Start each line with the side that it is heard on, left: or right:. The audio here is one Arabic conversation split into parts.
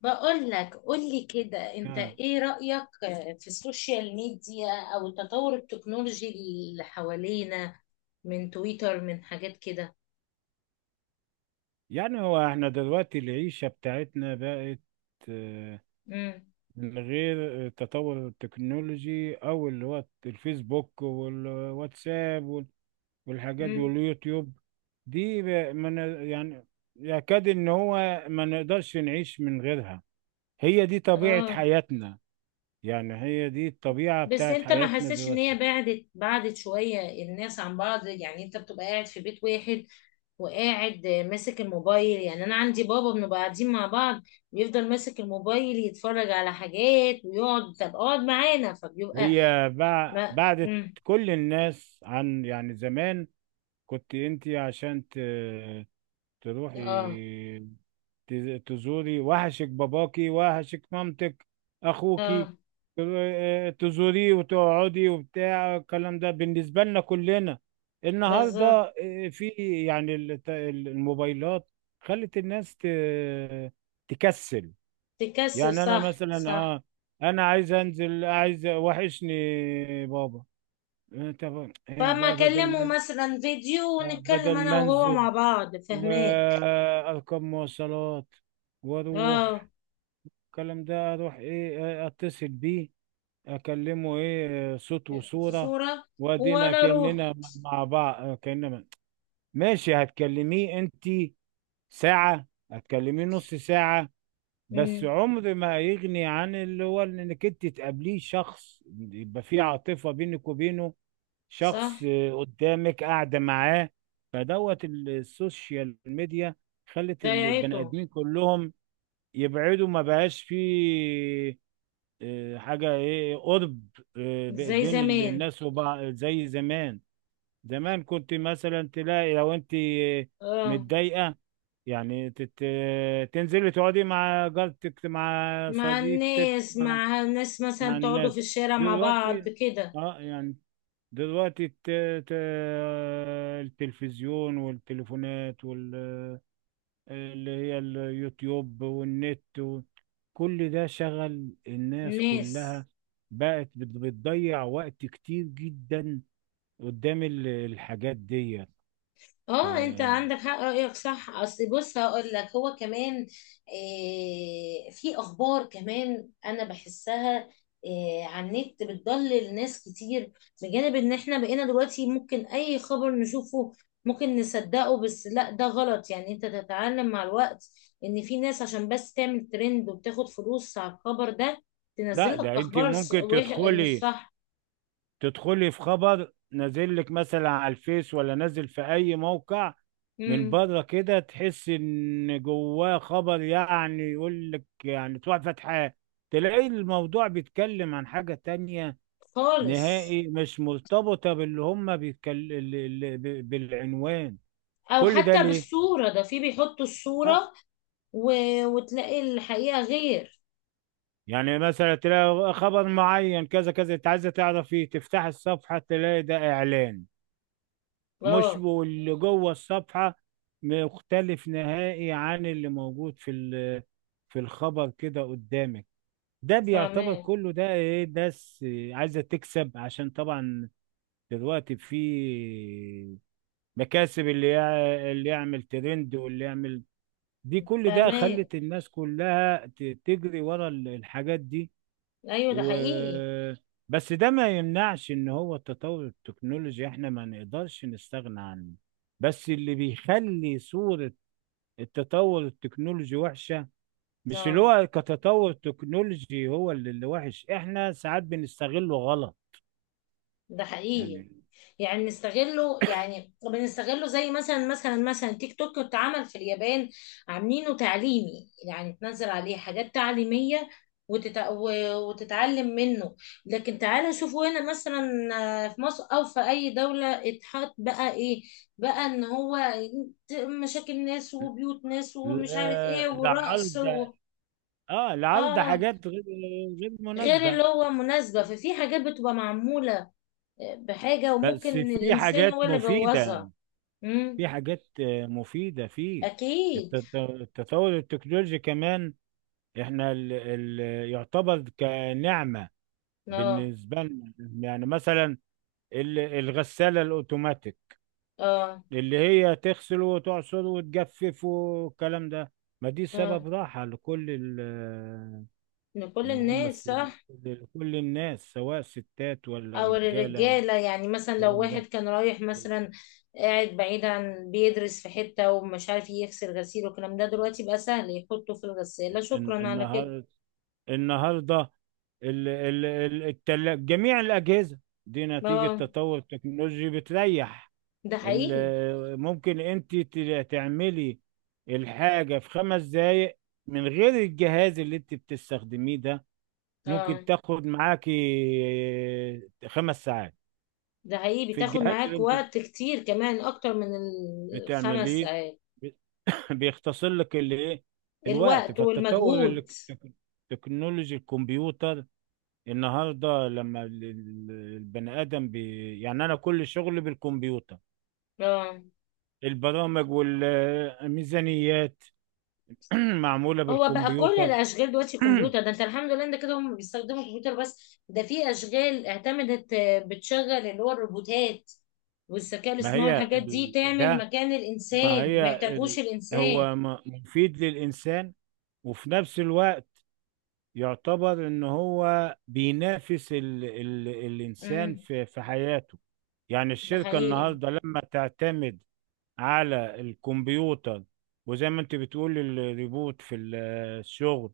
left: بقول لك قول لي كده انت
right: آه.
left: ايه رأيك في السوشيال ميديا او تطور التكنولوجي اللي حوالينا، من تويتر، من حاجات كده.
right: يعني هو احنا دلوقتي العيشة بتاعتنا بقت آه،
left: امم
right: من غير تطور التكنولوجي او اللي هو الفيسبوك والواتساب والحاجات دي
left: امم
right: واليوتيوب دي من يعني يكاد ان هو ما نقدرش نعيش من غيرها. هي دي طبيعة
left: اه،
right: حياتنا. يعني هي دي الطبيعة
left: بس
right: بتاعت
left: انت ما
right: حياتنا
left: حسيتش ان هي
right: دلوقتي.
left: بعدت بعدت شوية الناس عن بعض؟ يعني انت بتبقى قاعد في بيت واحد وقاعد ماسك الموبايل. يعني انا عندي بابا بنبقى قاعدين مع بعض، بيفضل ماسك الموبايل يتفرج على حاجات ويقعد، طب اقعد معانا، فبيبقى
right: هي بع-
left: ما
right: بعدت كل الناس عن. يعني زمان كنت انت عشان
left: اه،
right: تروحي تزوري وحشك باباكي وحشك مامتك اخوكي
left: اه،
right: تزوريه وتقعدي وبتاع الكلام ده بالنسبة لنا كلنا النهاردة.
left: بالظبط.
right: آه، في يعني الموبايلات خلت الناس تكسل
left: تكسر،
right: يعني انا
left: صح،
right: مثلا
left: صح.
right: انا عايز انزل عايز وحشني بابا. آه، طب آه،
left: فاما
right: بدل
left: اكلمه
right: ما
left: مثلا فيديو
right: آه،
left: ونتكلم
right: بدل
left: انا
right: ما
left: وهو
right: انزل
left: مع بعض، فهماك.
right: واركب مواصلات
left: اه،
right: واروح الكلام ده اروح ايه اتصل بيه اكلمه ايه صوت
left: في
right: وصورة.
left: صورة.
right: وادينا
left: ولا روح.
right: كأننا مع بعض كأننا ماشي. هتكلميه انت ساعة هتكلميه نص ساعة. بس
left: امم
right: عمر ما هيغني عن اللي هو انك انت تقابليه شخص يبقى في عاطفة بينك وبينه.
left: صح.
right: شخص قدامك قاعدة معاه. فدوت السوشيال ميديا خلت البني
left: ضيعته.
right: آدمين كلهم يبعدوا. ما بقاش في حاجة ايه قرب
left: زي
right: بين
left: زمان.
right: الناس وبعض زي زمان. زمان كنت مثلا تلاقي لو انت
left: اه،
right: متضايقة. يعني تنزلي تقعدي مع جارتك مع
left: مع
right: صديقتك
left: الناس،
right: مع
left: مع الناس مثلا تقعدوا في
right: الناس
left: الشارع مع بعض
right: دلوقتي
left: كده.
right: اه يعني دلوقتي ت... التلفزيون والتليفونات اللي هي اليوتيوب والنت كل ده شغل الناس
left: الناس.
right: كلها بقت بتضيع وقت كتير جدا قدام الحاجات دي. ف...
left: اه، انت عندك حق، رأيك صح. اصل بص هقول لك، هو كمان آه، في اخبار كمان، انا بحسها آه، على النت بتضلل ناس كتير. بجانب ان احنا بقينا دلوقتي ممكن اي خبر نشوفه ممكن نصدقه، بس لا، ده غلط. يعني انت تتعلم مع الوقت ان في ناس عشان بس تعمل ترند وبتاخد فلوس على الخبر ده
right: لا
left: تنزلك
right: ده انت
left: اخبار
right: ممكن
left: مش
right: تدخلي
left: صح.
right: في خبر نازل لك مثلا على الفيس ولا نازل في اي موقع. من
left: مم.
right: بره كده تحس ان جواه خبر. يعني يقول لك يعني تروح فتحة تلاقي الموضوع بيتكلم عن حاجة تانية
left: خالص.
right: نهائي مش مرتبطة باللي هم بيتكلم بالعنوان.
left: او
right: كل ده
left: حتى
right: ليه؟
left: بالصورة، ده في بيحطوا
right: آه،
left: الصورة و... وتلاقي الحقيقة غير.
right: يعني مثلا تلاقي خبر معين كذا كذا. انت عايزة تعرف ايه تفتح الصفحة تلاقي ده اعلان. مش
left: اه،
right: واللي جوه الصفحة مختلف نهائي عن اللي موجود في في الخبر كده قدامك. ده بيعتبر
left: فاهماه،
right: كله ده ايه. ناس عايزة تكسب عشان طبعا دلوقتي في مكاسب. اللي اللي يعمل ترند واللي يعمل دي كل ده
left: فاهماه.
right: خلت الناس كلها تجري ورا الحاجات دي.
left: ايوه، ده
right: و
left: حقيقي.
right: بس ده ما يمنعش ان هو التطور التكنولوجي احنا ما نقدرش نستغنى عنه. بس اللي بيخلي صورة التطور التكنولوجي وحشة مش اللي
left: اه،
right: هو كتطور تكنولوجي. هو اللي وحش. احنا ساعات بنستغله غلط.
left: ده حقيقي.
right: يعني
left: يعني بنستغله، زي مثلا تيك توك اتعمل في اليابان، عاملينه تعليمي. يعني تنزل عليه حاجات تعليمية وتتعلم منه. لكن تعالوا شوفوا هنا مثلا، آه، في مصر او في اي دولة اتحط بقى ايه؟ بقى ان هو مشاكل ناس وبيوت ناس ومش عارف ايه ورقص
right: لعرض اه لعرض
left: اه،
right: حاجات غير
left: غير
right: مناسبة.
left: اللي هو مناسبة. ففي حاجات بتبقى معمولة بحاجة
right: بس
left: وممكن
right: في
left: الانسان
right: حاجات
left: هو اللي
right: مفيدة.
left: بوظها. امم
right: في حاجات مفيدة فيه.
left: اكيد.
right: التطور التكنولوجي كمان احنا ال ال يعتبر كنعمة
left: اه،
right: بالنسبة لنا. يعني مثلا الغسالة الاوتوماتيك
left: اه،
right: اللي هي تغسل وتعصر وتجفف والكلام ده. ما دي
left: اه،
right: سبب راحة لكل ال-
left: ان كل
right: اللي هم
left: الناس،
right: الس-
left: صح.
right: لكل الناس سواء ستات ولا
left: او
right: رجالة ولا
left: الرجاله، يعني مثلا لو
right: الكلام
left: واحد
right: ده.
left: كان رايح
right: ال-
left: مثلا قاعد بعيد عن بيدرس في حته ومش عارف يغسل غسيل والكلام ده، دلوقتي بقى سهل يحطه في الغساله،
right: الن-
left: شكرا على كده.
right: النهار النهارده جميع الأجهزة دي نتيجة
left: اه،
right: تطور التكنولوجي بتريح.
left: ده حقيقي.
right: ممكن انت تعملي الحاجة في 5 دقايق. من غير الجهاز اللي انت بتستخدميه ده
left: اه،
right: ممكن تاخد معاكي 5 ساعات
left: ده حقيقي،
right: في
left: بتاخد
right: الجهاز اللي
left: معاك
right: انت
left: وقت كتير كمان اكتر من الخمس
right: بتعمليه.
left: ساعات
right: بيختصر لك الايه الوقت.
left: الوقت
right: فالتطور اللي
left: والمجهود.
right: التك- تكنولوجي الكمبيوتر. النهارده لما البني ادم يعني انا كل شغلي بالكمبيوتر.
left: اه،
right: البرامج والميزانيات معمولة
left: هو بقى كل
right: بالكمبيوتر.
left: الاشغال دلوقتي كمبيوتر. ده انت الحمد لله، انت كده هم بيستخدموا كمبيوتر. بس ده في اشغال اعتمدت آه، بتشغل اللي هو الروبوتات والذكاء
right: ما
left: الاصطناعي،
right: هي
left: الحاجات دي
right: ال...
left: تعمل
right: ده
left: مكان
right: ما
left: الانسان، ما
right: هي
left: يحتاجوش
right: ال...
left: الانسان.
right: هو مفيد للإنسان وفي نفس الوقت يعتبر إن هو بينافس الإنسان
left: امم
right: في حياته. يعني
left: ده
right: الشركة
left: حقيقي.
right: النهاردة لما تعتمد على الكمبيوتر. وزي ما أنت بتقول الريبوت في الشغل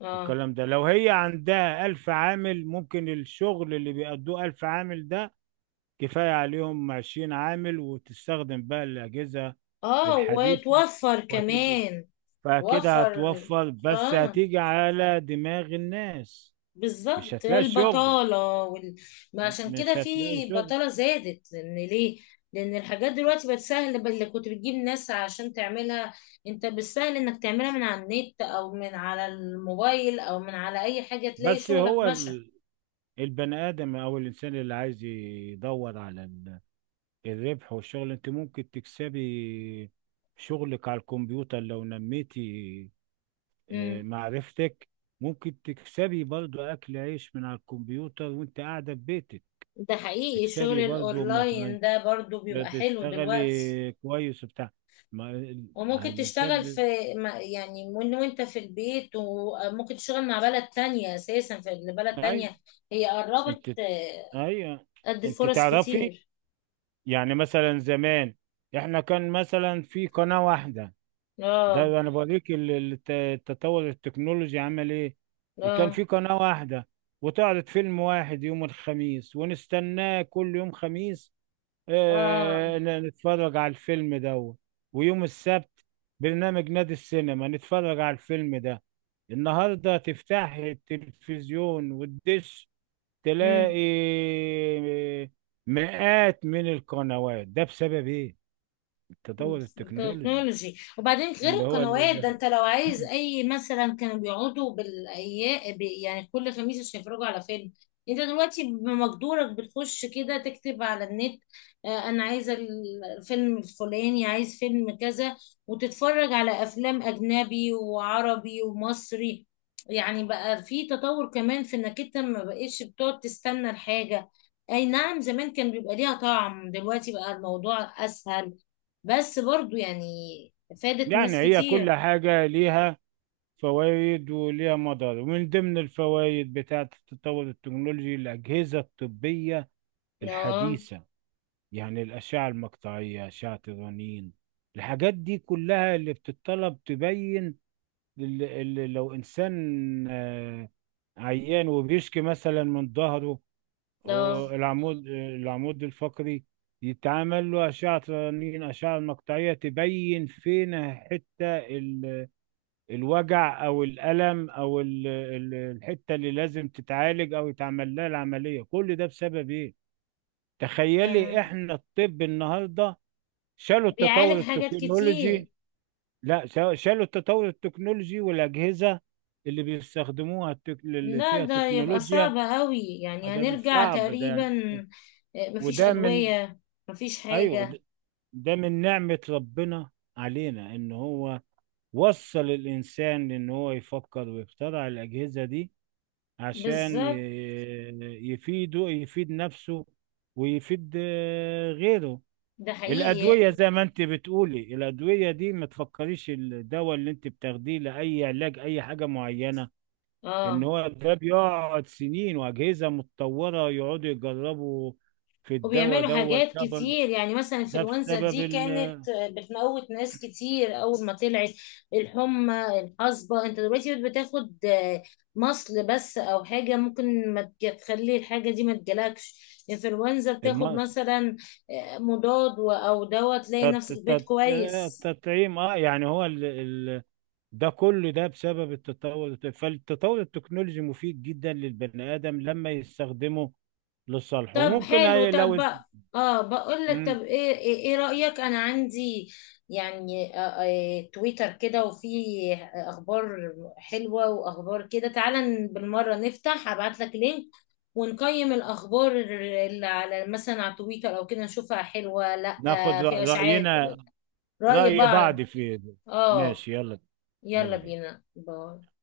left: اه،
right: والكلام ده. لو هي عندها 1000 عامل ممكن الشغل اللي بيأدوه 1000 عامل ده كفاية عليهم 20 عامل. وتستخدم بقى الأجهزة
left: اه،
right: الحديثة
left: وتوفر
right: وهتدي
left: كمان.
right: فكده
left: توفر.
right: هتوفر. بس
left: اه،
right: هتيجي على دماغ الناس. مش
left: بالظبط،
right: هتلاقي شغل.
left: البطالة ما عشان كده
right: مش
left: في
right: هتلاقي شغل.
left: بطالة زادت. لأن ليه؟ لأن الحاجات دلوقتي بقت سهل، اللي كنت بتجيب ناس عشان تعملها، أنت بالسهل إنك تعملها من على النت أو من على الموبايل أو من على أي حاجة تلاقي
right: بس
left: شغلك
right: هو
left: مشى.
right: البني آدم أو الإنسان اللي عايز يدور على الربح والشغل. أنت ممكن تكسبي شغلك على الكمبيوتر لو نميتي
left: امم
right: معرفتك ممكن تكسبي برضو أكل عيش من على الكمبيوتر وأنت قاعدة في بيتك.
left: ده حقيقي، الشغل
right: تكسبي برضه ما
left: الأونلاين ده برضو بيبقى حلو دلوقتي.
right: تشتغلي كويس وبتاع ما
left: وممكن تشتغل
right: الانسان
left: في يعني من وانت في البيت. وممكن تشتغل مع بلد تانية، أساسا في بلد
right: ايوه
left: تانية، هي قربت،
right: انت ايوه
left: ادي
right: انت
left: فرص
right: تعرفي.
left: كتير.
right: يعني مثلا زمان احنا كان مثلا في قناة واحدة.
left: اه،
right: ده انا بوريك التطور التكنولوجي عمل ايه. كان
left: اه،
right: في قناة واحدة وتعرض فيلم واحد يوم الخميس ونستناه كل يوم خميس.
left: اه.
right: نتفرج على الفيلم ده. ويوم السبت برنامج نادي السينما نتفرج على الفيلم ده. النهارده تفتح التلفزيون والدش تلاقي
left: مم.
right: مئات من القنوات. ده بسبب ايه؟ التطور التكنولوجي.
left: تكنولوجي. وبعدين غير
right: اللي هو اللي
left: القنوات ده،
right: ده.
left: انت لو عايز اي مثلا، كانوا بيقعدوا بالايام، يعني كل خميس عشان يتفرجوا على فيلم. انت دلوقتي بمقدورك بتخش كده تكتب على النت آه، انا عايزه الفيلم الفلاني، عايز فيلم كذا، وتتفرج على افلام اجنبي وعربي ومصري. يعني بقى في تطور كمان في انك انت ما بقتش بتقعد تستنى الحاجة. اي نعم، زمان كان بيبقى ليها طعم، دلوقتي بقى الموضوع اسهل، بس برضو يعني فادت
right: يعني
left: ناس
right: هي كل
left: كتير.
right: حاجة ليها فوائد وليها مضار. ومن ضمن الفوائد بتاعة التطور التكنولوجي الأجهزة الطبية
left: اه،
right: الحديثة. يعني الأشعة المقطعية أشعة الرنين. الحاجات دي كلها اللي بتطلب تبين لو إنسان آه، عيان وبيشكي مثلا من ظهره.
left: ده
right: العمود الفقري يتعمل له أشعة رنين أشعة مقطعية تبين فين حتة الوجع أو الألم أو الحتة اللي لازم تتعالج أو يتعمل لها العملية. كل ده بسبب إيه؟ تخيلي
left: تمام،
right: احنا الطب النهارده شالوا التطور
left: بيعالج حاجات كتير.
right: التكنولوجي. لا شالوا التطور التكنولوجي والأجهزة اللي بيستخدموها اللي
left: لا
right: فيها
left: ده يبقى
right: تكنولوجيا.
left: صعب قوي، يعني
right: فده من
left: هنرجع
right: صعب ده
left: تقريبا
right: يعني.
left: آه، مفيش
right: وده من
left: أدوية، مفيش
right: أيوه. ده
left: حاجة.
right: من نعمة ربنا علينا إن هو وصل الإنسان إن هو يفكر ويخترع الأجهزة دي عشان
left: بالظبط.
right: يفيد نفسه ويفيد غيره
left: ده
right: الأدوية
left: حقيقي.
right: زي ما أنت بتقولي. الأدوية دي ما تفكريش الدواء اللي أنت بتاخديه لأي علاج أي حاجة معينة. إن
left: اه،
right: هو ده بيقعد سنين وأجهزة متطورة يقعدوا يجربوا في الدواء
left: وبيعملوا
right: دوت
left: حاجات
right: طبعا.
left: كتير. يعني مثلا
right: ده
left: الانفلونزا
right: بسبب
left: دي كانت بتموت ناس كتير اول ما طلعت. الحمى، الحصبة، انت دلوقتي بتاخد مصل بس او حاجة ممكن ما تج- تخلي الحاجة دي ما تجيلكش. انفلونزا بتاخد
right: المقص
left: مثلا مضاد او دواء تلاقي نفسك بيت كويس.
right: التطعيم يعني هو ده كله ده بسبب التطور. فالتطور التكنولوجي مفيد جدا للبني آدم لما يستخدمه لصالحه.
left: طب
right: وممكن
left: حلو.
right: لو
left: طب بقى اه، بقول لك، طب
right: مم.
left: ايه إيه رأيك؟ انا عندي يعني آه، آه، تويتر كده وفي اخبار حلوة واخبار كده. تعالى بالمرة نفتح، ابعت لك لينك ونقيم الاخبار اللي على، مثلا على تويتر او كده، نشوفها حلوة لا؟
right: ناخذ
left: آه، في اشاعات،
right: رأينا
left: رأي
right: رأي بعض
left: بعض.
right: في
left: اه،
right: ماشي يلا.
left: يلا
right: يلا بينا.
left: بينا، باي.